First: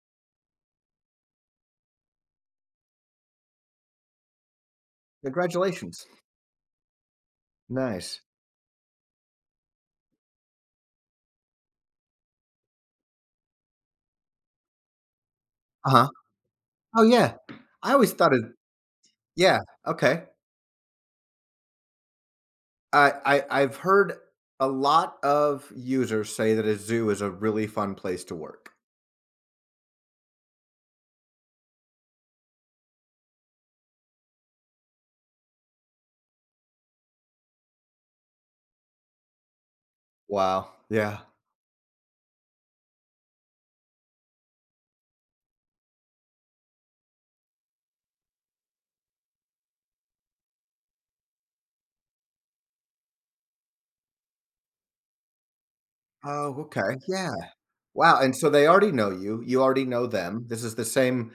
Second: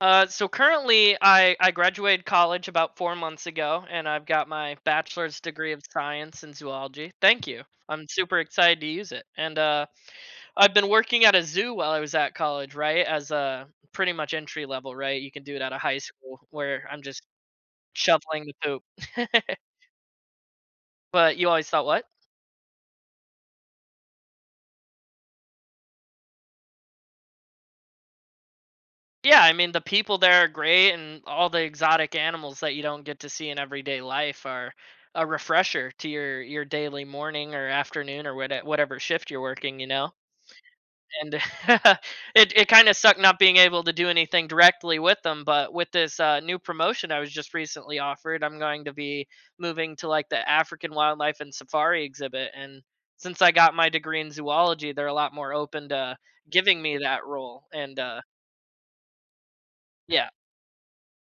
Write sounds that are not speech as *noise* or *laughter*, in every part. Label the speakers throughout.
Speaker 1: So currently, I graduated college about 4 months ago, and I've got my bachelor's degree of
Speaker 2: Congratulations.
Speaker 1: science in zoology. Thank you. I'm
Speaker 2: Nice.
Speaker 1: super excited to use it. And I've been working at a zoo while I was at college, right? As a pretty much entry level, right? You can do it out of high
Speaker 2: Uh-huh.
Speaker 1: school, where
Speaker 2: Oh,
Speaker 1: I'm just
Speaker 2: yeah. I always thought it
Speaker 1: shoveling the poop. *laughs*
Speaker 2: yeah, okay.
Speaker 1: But you always thought what?
Speaker 2: I've heard a lot of users say that a zoo is a really fun place to work.
Speaker 1: Yeah, I mean the people there are great, and all the exotic animals that you don't get to see in everyday life are a refresher to your daily morning or afternoon or whatever shift you're working.
Speaker 2: Wow. Yeah.
Speaker 1: And *laughs* it kind of sucked not being able to do anything directly with them. But with this new promotion I was just recently offered, I'm going to be moving to like the African wildlife and safari exhibit, and since I got my degree in zoology, they're a lot more open to
Speaker 2: Oh,
Speaker 1: giving
Speaker 2: okay.
Speaker 1: me that
Speaker 2: Yeah.
Speaker 1: role, and
Speaker 2: Wow, and so they already know you, you already know
Speaker 1: yeah.
Speaker 2: them. This is the same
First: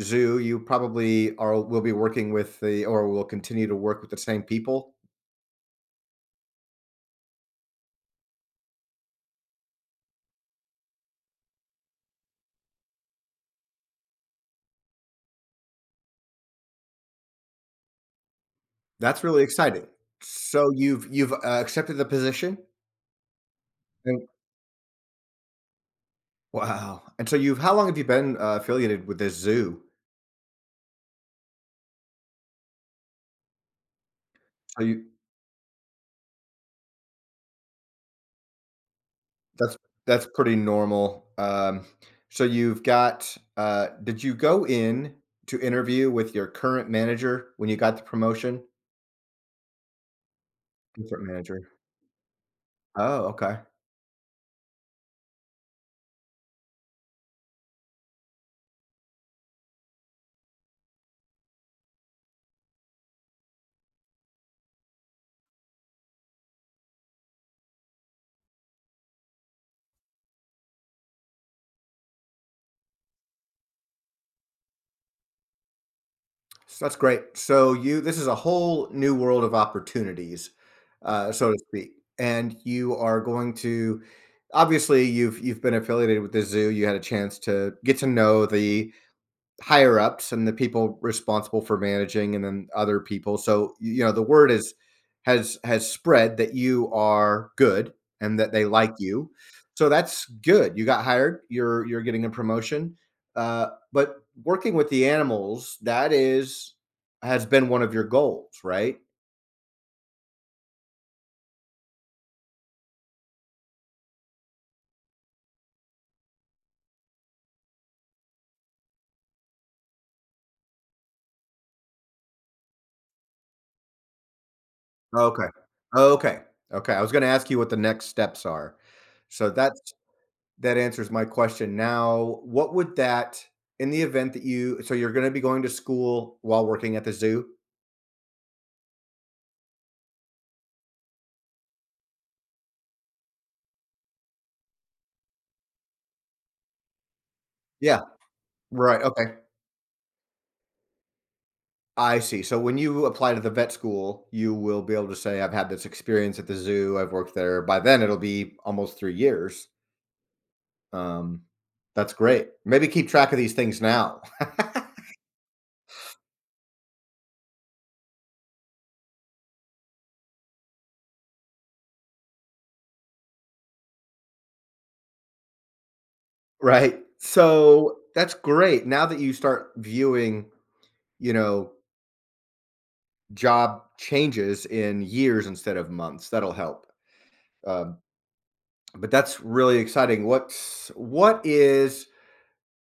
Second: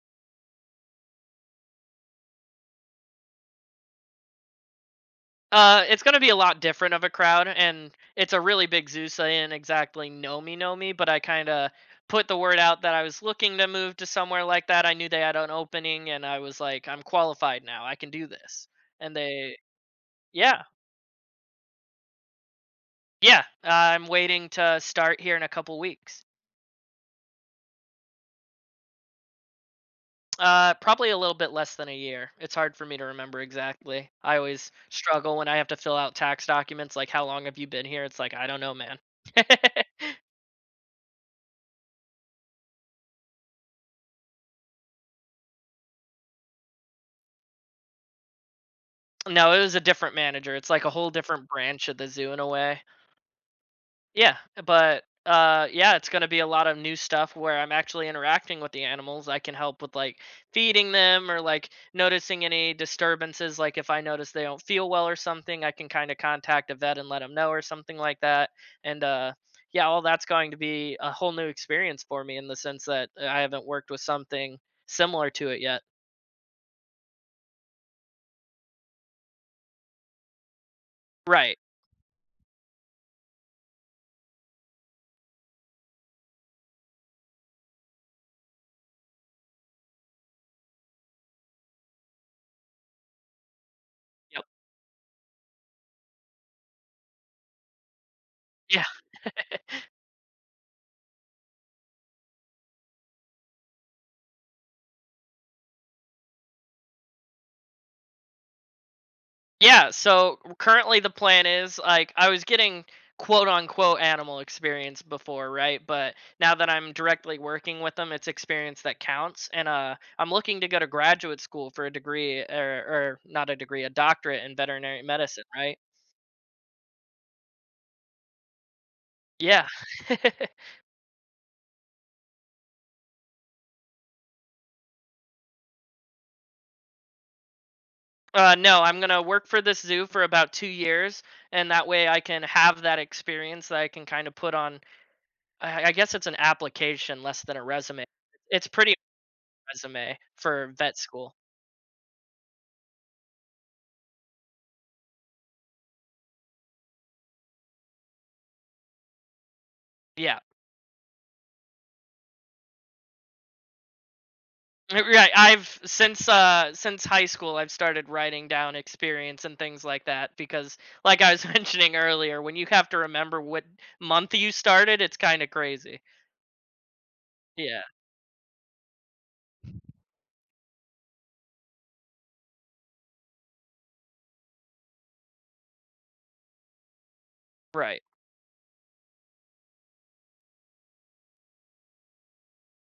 Speaker 2: zoo you probably are will be working with the or will continue to work with the same people.
Speaker 1: It's gonna be a lot different of a crowd, and it's a really big zoo, so they didn't exactly know me, but I kind of put the word out that I was looking to move to somewhere like that. I knew they had an opening, and I was like, I'm qualified now. I can do this. And
Speaker 2: That's really
Speaker 1: they,
Speaker 2: exciting.
Speaker 1: yeah,
Speaker 2: So you've accepted the position?
Speaker 1: yeah, I'm waiting to start here in a couple weeks.
Speaker 2: Wow. And so you've how long have you been, affiliated with this zoo?
Speaker 1: Probably a little bit less than a year. It's hard for me to remember exactly. I always
Speaker 2: So you
Speaker 1: struggle when I have to fill out tax documents, like, how long have you been here? It's like, I don't know, man.
Speaker 2: that's
Speaker 1: *laughs*
Speaker 2: that's pretty normal. So you've got did you go in to interview with your current manager when you got the promotion?
Speaker 1: No, it was a different manager. It's like a whole
Speaker 2: Different
Speaker 1: different
Speaker 2: manager.
Speaker 1: branch of the zoo in a way.
Speaker 2: Oh, okay.
Speaker 1: Yeah, but yeah, it's going to be a lot of new stuff where I'm actually interacting with the animals. I can help with like feeding them or like noticing any disturbances like if I notice they don't feel well or something, I can kind of contact a vet and let them know or something like that. And yeah, all that's going to be a whole new experience for me in the sense that I haven't worked with something similar to it yet.
Speaker 2: So that's great. So you this is a whole new world of opportunities, so to
Speaker 1: Right.
Speaker 2: speak. And you are going to obviously you've been affiliated with the zoo. You had a chance to get to know the higher ups and the people responsible for managing and then other people. So, you know, the
Speaker 1: Yep.
Speaker 2: word is has spread that you are good and that they like
Speaker 1: *laughs*
Speaker 2: you. So that's good. You got hired, you're getting a promotion. But working with the animals, that is has been one of your goals, right?
Speaker 1: Yeah, so currently the plan is like I was getting quote unquote animal experience before, right? But now that I'm directly working with them, it's experience that counts. And I'm looking to go to graduate school for a degree or not a degree, a doctorate in veterinary medicine,
Speaker 2: Okay.
Speaker 1: right?
Speaker 2: Okay. Okay. I was going to ask you what the next steps are. So
Speaker 1: Yeah.
Speaker 2: that's
Speaker 1: *laughs*
Speaker 2: that answers my question. Now, what would that in the event that you so you're gonna be going to school while working at the zoo?
Speaker 1: No, I'm gonna work for this zoo for about 2 years, and that way I can have that experience that I can kind of put on. I guess it's an application less than a
Speaker 2: Yeah,
Speaker 1: resume. It's pretty
Speaker 2: right, okay.
Speaker 1: resume for vet school.
Speaker 2: I see. So when you apply to the vet school, you will be able to say, "I've had this experience at the zoo. I've worked there." By then, it'll be almost 3 years.
Speaker 1: Yeah.
Speaker 2: Um, that's great. Maybe keep track of these things now. *laughs*
Speaker 1: Right. I've since high school I've started writing down experience and things like that because like I was *laughs* mentioning earlier, when you have to remember what month you started, it's kind of crazy.
Speaker 2: Right.
Speaker 1: Yeah.
Speaker 2: So that's great. Now that you start viewing, you know, job changes in years instead of months, that'll help. Uh,
Speaker 1: Right.
Speaker 2: but that's really exciting. What's what is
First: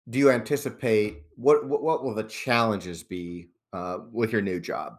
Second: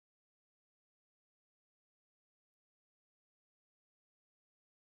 Speaker 2: do you anticipate what will the challenges be with your new job?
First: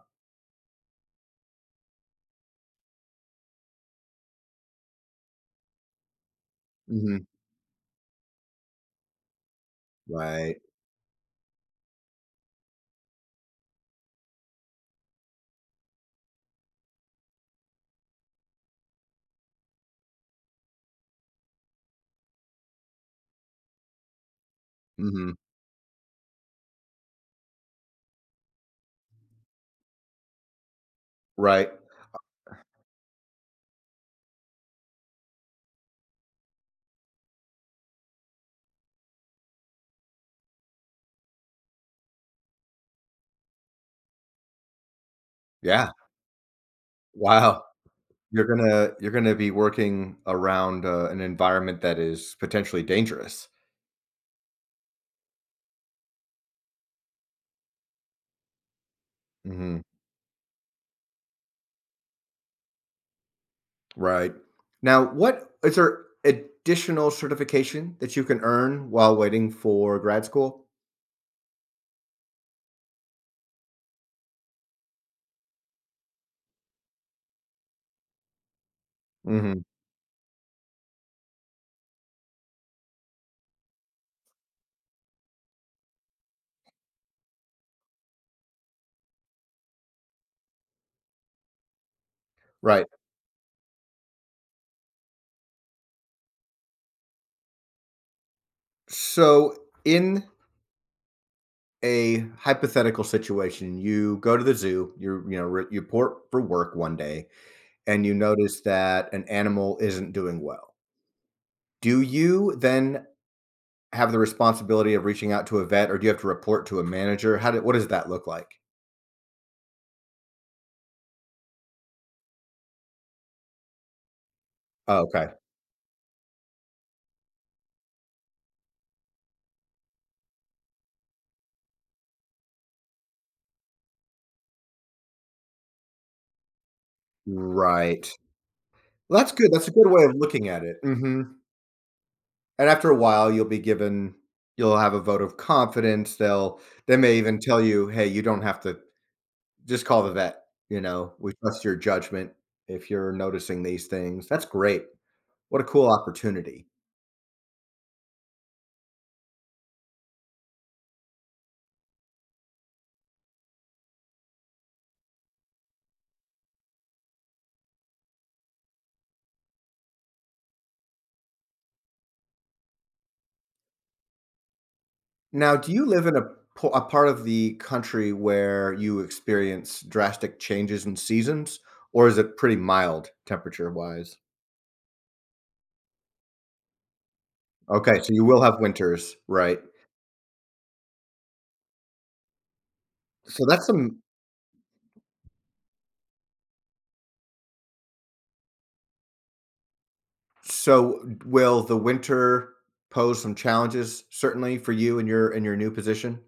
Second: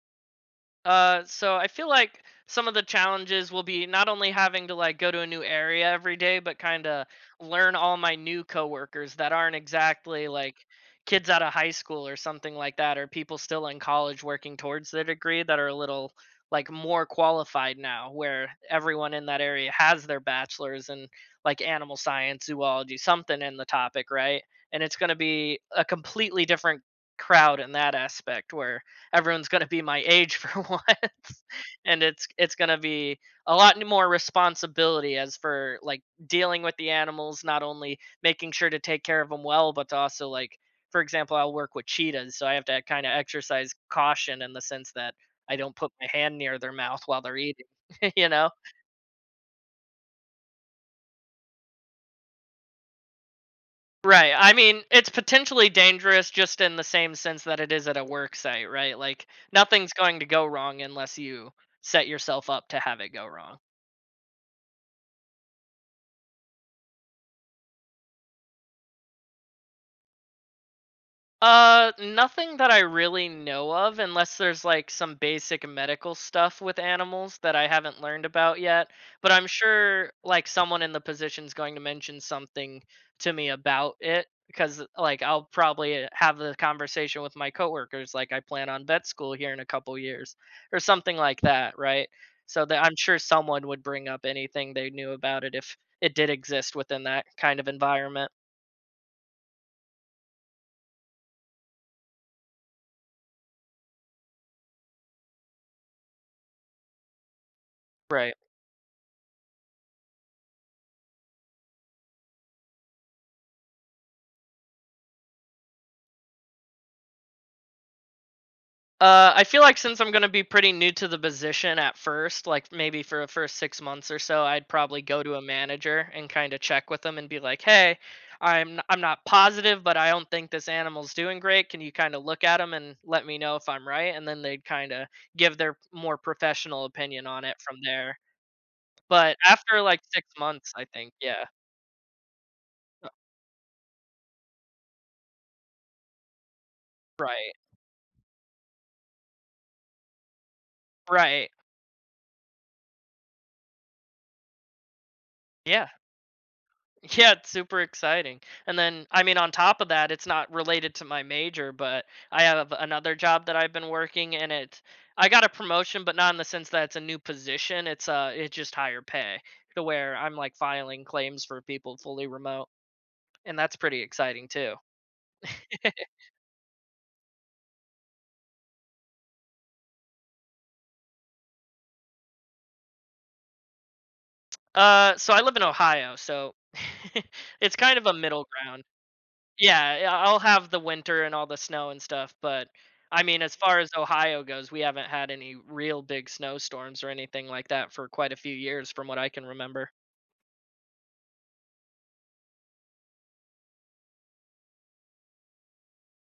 Speaker 1: So I feel like some of the challenges will be not only having to like go to a new area every day, but kind of
Speaker 2: Mhm.
Speaker 1: learn all my new coworkers that aren't exactly like
Speaker 2: Right.
Speaker 1: kids out of high school or something like that, or people still in college working towards their degree that are a little like more qualified now, where everyone in that area has their bachelor's in like animal science, zoology, something in the topic, right? And it's going to
Speaker 2: Mhm.
Speaker 1: be a completely different crowd in that aspect where everyone's going to be my age for *laughs* once
Speaker 2: Right.
Speaker 1: and it's going to be a lot more responsibility as for like dealing with the animals, not only making sure to take care of them well but to also like, for example, I'll work with cheetahs, so I have to kind of exercise caution in the sense that I don't
Speaker 2: Yeah.
Speaker 1: put my hand near their mouth while they're
Speaker 2: Wow.
Speaker 1: eating, *laughs* you
Speaker 2: You're
Speaker 1: know.
Speaker 2: gonna you're gonna be working around an environment that is potentially dangerous.
Speaker 1: Right. I mean, it's potentially dangerous just in the same sense that it is at a work site, right? Like,
Speaker 2: Hmm.
Speaker 1: nothing's going to go wrong unless you set yourself up to have it go wrong.
Speaker 2: Right. Now, what is there additional certification that you can earn while waiting for grad school?
Speaker 1: Nothing that I really know of, unless there's like some basic medical stuff with animals that I haven't learned about yet. But I'm
Speaker 2: Hmm.
Speaker 1: sure like someone in the position's going to mention something to me about it because like I'll probably have the conversation with my coworkers, like I plan on vet school here in a couple years or something like that, right? So that
Speaker 2: Right.
Speaker 1: I'm sure someone would bring up anything they knew about it if it did exist within that kind of environment,
Speaker 2: So in a hypothetical situation, you go to the zoo, you're, you know, you report for work one day, and you
Speaker 1: right?
Speaker 2: notice that an animal isn't doing well. Do you then have the responsibility of reaching out to a vet, or do you have to report to a manager? How did what does that look like?
Speaker 1: I feel like since I'm going to be pretty new to the position at first, like maybe for the first 6 months or so, I'd
Speaker 2: Oh,
Speaker 1: probably go
Speaker 2: okay.
Speaker 1: to a manager and kind of check with them and be like, "Hey, I'm not positive, but I don't think this animal's doing great. Can you kind of look at him and let me know if I'm right?" And then they'd kind of give their more professional opinion on it from
Speaker 2: Right,
Speaker 1: there.
Speaker 2: well, that's
Speaker 1: But
Speaker 2: good, that's a
Speaker 1: after
Speaker 2: good
Speaker 1: like
Speaker 2: way of
Speaker 1: six
Speaker 2: looking at
Speaker 1: months,
Speaker 2: it.
Speaker 1: I think,
Speaker 2: Hmm.
Speaker 1: yeah,
Speaker 2: And after a
Speaker 1: uh,
Speaker 2: while, you'll be given you'll have a vote of confidence. They'll they may even
Speaker 1: right,
Speaker 2: tell you, hey, you don't have to just call the vet, you know, we
Speaker 1: right,
Speaker 2: trust your judgment if you're noticing these things. That's great. What a cool
Speaker 1: yeah.
Speaker 2: opportunity.
Speaker 1: Yeah, it's super exciting. And then, I mean, on top of that, it's not related to my major, but I have another job that I've been working, and it I got a promotion, but not in the sense that it's a new position. It's just higher pay to where I'm like filing claims for people fully remote, and that's pretty exciting too.
Speaker 2: Now, do you live in a
Speaker 1: *laughs*
Speaker 2: po a part of the country where you experience drastic changes in seasons, or is it pretty mild temperature-wise?
Speaker 1: So I live in Ohio, so *laughs* it's
Speaker 2: Okay,
Speaker 1: kind of
Speaker 2: so
Speaker 1: a
Speaker 2: you will
Speaker 1: middle
Speaker 2: have
Speaker 1: ground.
Speaker 2: winters, right.
Speaker 1: Yeah, yeah, I'll have the winter and all the snow and stuff, but I mean,
Speaker 2: So
Speaker 1: as
Speaker 2: that's
Speaker 1: far as
Speaker 2: some
Speaker 1: Ohio goes, we haven't had any real big snowstorms or anything like that for quite a few years from what I can remember.
Speaker 2: so will the winter pose some challenges certainly for you in your new position?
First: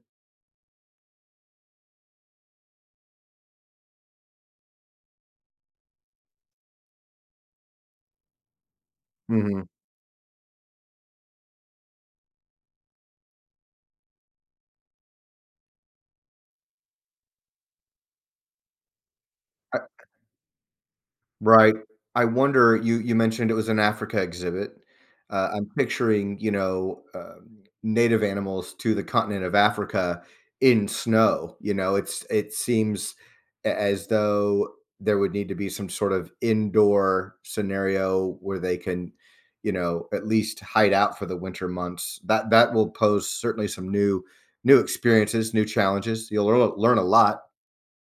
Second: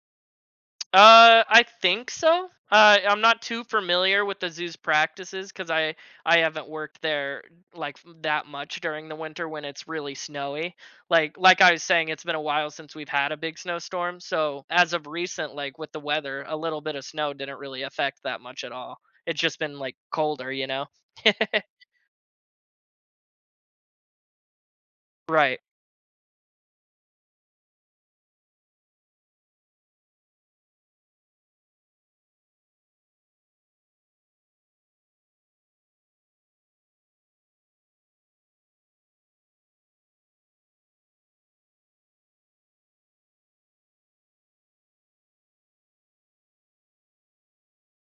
Speaker 1: I think so. I'm not too familiar with the zoo's practices because I haven't worked there that much during the winter
Speaker 2: Mhm.
Speaker 1: when it's really snowy. Like I was saying, it's been a while since we've had a big snowstorm. So as of recent, like with the weather, a little bit of snow didn't really affect that much at all. It's just been like colder, you know.
Speaker 2: Right.
Speaker 1: *laughs*
Speaker 2: I wonder, you mentioned it was an Africa exhibit.
Speaker 1: Right.
Speaker 2: I'm picturing, you know, native animals to the continent of Africa in snow. You know, it's it seems as though there would need to be some sort of indoor scenario where they can, you know, at least hide out for the winter months. That that will pose certainly some new experiences, new challenges. You'll learn a lot.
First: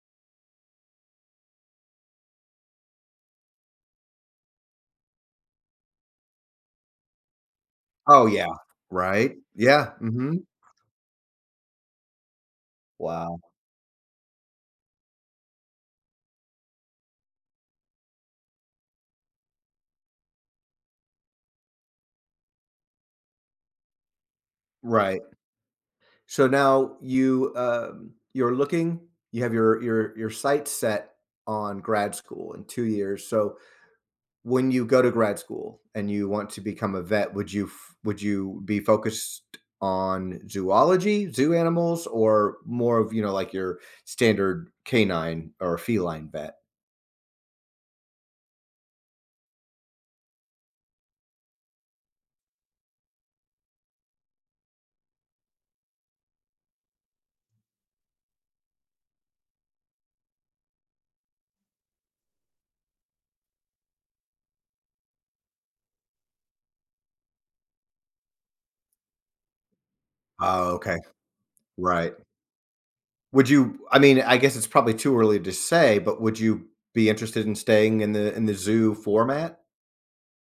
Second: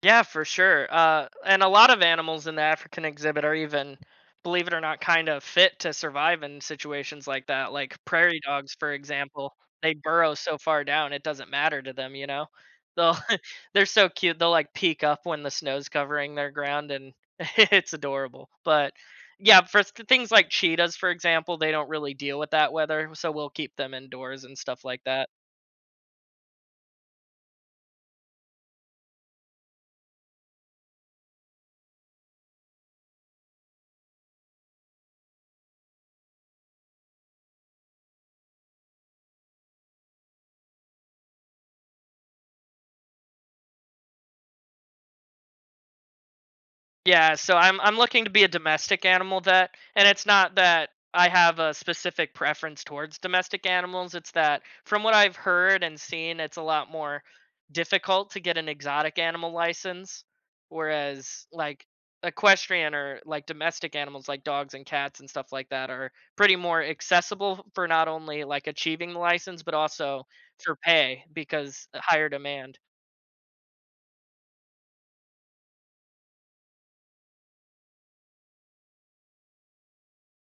Speaker 1: Yeah, for sure. And a lot of animals in the African exhibit are even, believe it or not, kind of fit to survive in situations like that. Like
Speaker 2: Oh
Speaker 1: prairie
Speaker 2: yeah,
Speaker 1: dogs, for
Speaker 2: right?
Speaker 1: example,
Speaker 2: Yeah.
Speaker 1: they burrow
Speaker 2: Hmm.
Speaker 1: so far down it doesn't matter to them. You know, they'll
Speaker 2: Wow.
Speaker 1: *laughs* they're so cute. They'll like peek up when the snow's covering their ground, and *laughs* it's adorable. But yeah, for things like cheetahs, for example, they don't really deal with that weather, so we'll keep them indoors and stuff like
Speaker 2: Right.
Speaker 1: that.
Speaker 2: So now you you're looking, you have your sights set on grad school in 2 years. So when you go to grad school and you want to become a vet, would you would you be focused on zoology, zoo animals, or more of, you know, like your standard canine or feline vet?
Speaker 1: Yeah, so I'm looking to be a domestic animal vet, and it's not that I have a specific preference towards domestic animals. It's that from what I've heard and seen, it's a lot more difficult to get an exotic animal license, whereas like equestrian or like domestic animals like dogs and cats and stuff like that are pretty more accessible for not only like achieving the license but also
Speaker 2: Oh,
Speaker 1: for
Speaker 2: okay.
Speaker 1: pay because
Speaker 2: Right.
Speaker 1: higher demand.
Speaker 2: Would you I mean, I guess it's probably too early to say, but would you be interested in staying in the zoo format?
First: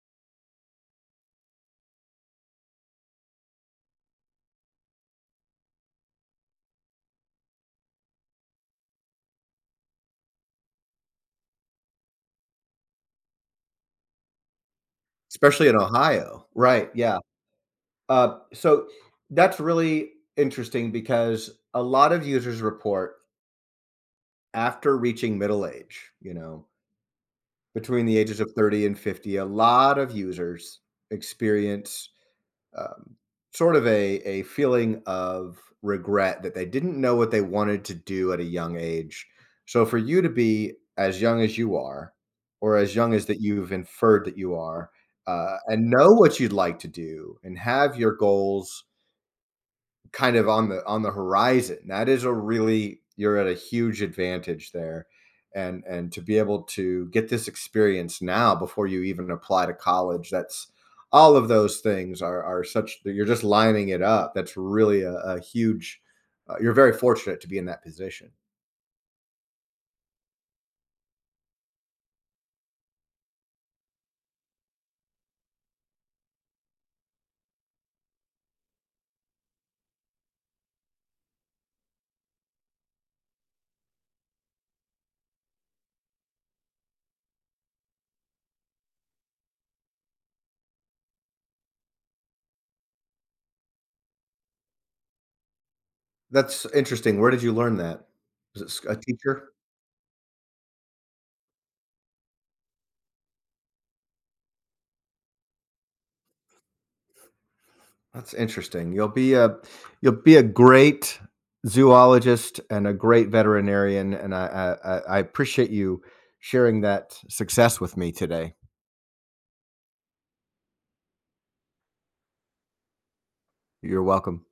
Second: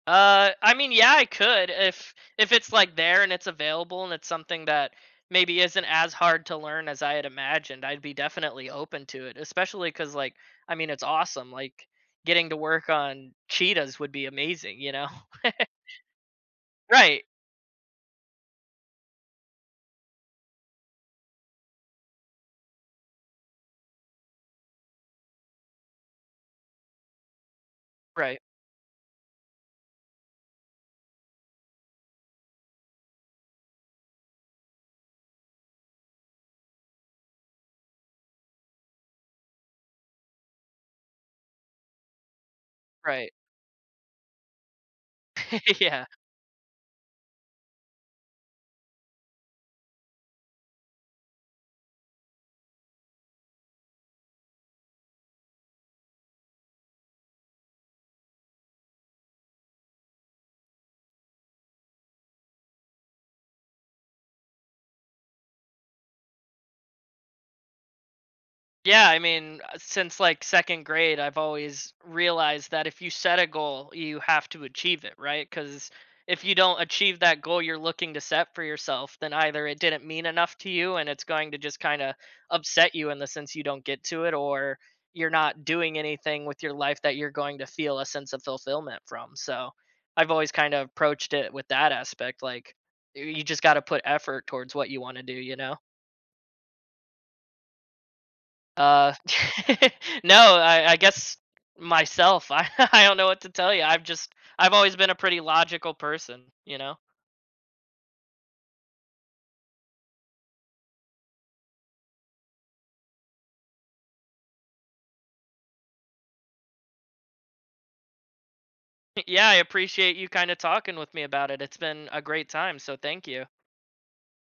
Speaker 1: I mean, yeah, I could if it's like there and it's available and it's something that maybe isn't as hard to learn as I had imagined. I'd be definitely open to it, especially because like I mean, it's awesome. Like getting to work on cheetahs would be amazing, you know? *laughs*
Speaker 2: Especially in Ohio. Right, yeah.
Speaker 1: Right,
Speaker 2: So that's really interesting because a lot of users report after reaching middle age, you know, between the
Speaker 1: right,
Speaker 2: ages of 30 and 50, a lot of users experience um, sort of a feeling of regret that they didn't know what they wanted to do at a young age. So for you to be as young as you are, or as young as
Speaker 1: right.
Speaker 2: that you've inferred that you are,
Speaker 1: *laughs*
Speaker 2: and
Speaker 1: yeah.
Speaker 2: know what you'd like to do, and have your goals kind of on the horizon. That is a really you're at a huge advantage there. And to be able to get this experience now before you even apply to college, that's all of those things are such that you're just lining it up. That's really a huge you're very fortunate to be in that position.
Speaker 1: Yeah, I mean, since like second grade, I've always realized that if you set a goal, you have to achieve it, right? Because if you don't achieve that goal you're looking to set for yourself, then either it didn't mean enough to you and it's going to just kind of upset you in the sense you don't get to it, or you're not doing anything with your life that you're going to feel a sense of fulfillment from. So I've always kind of approached it with that aspect. Like, you just got to put effort towards what you want to do, you know?
Speaker 2: That's interesting. Where did you learn that? Was it a
Speaker 1: Uh,
Speaker 2: teacher?
Speaker 1: *laughs* no, I guess myself. I *laughs* I don't know what to tell you. I've just I've always been a pretty logical person, you know?
Speaker 2: That's interesting. You'll be a great zoologist and a great veterinarian, and I appreciate you sharing that success with me today.
Speaker 1: *laughs* Yeah, I appreciate you kinda talking with me about it. It's been a great time, so thank you.
Speaker 2: You're welcome.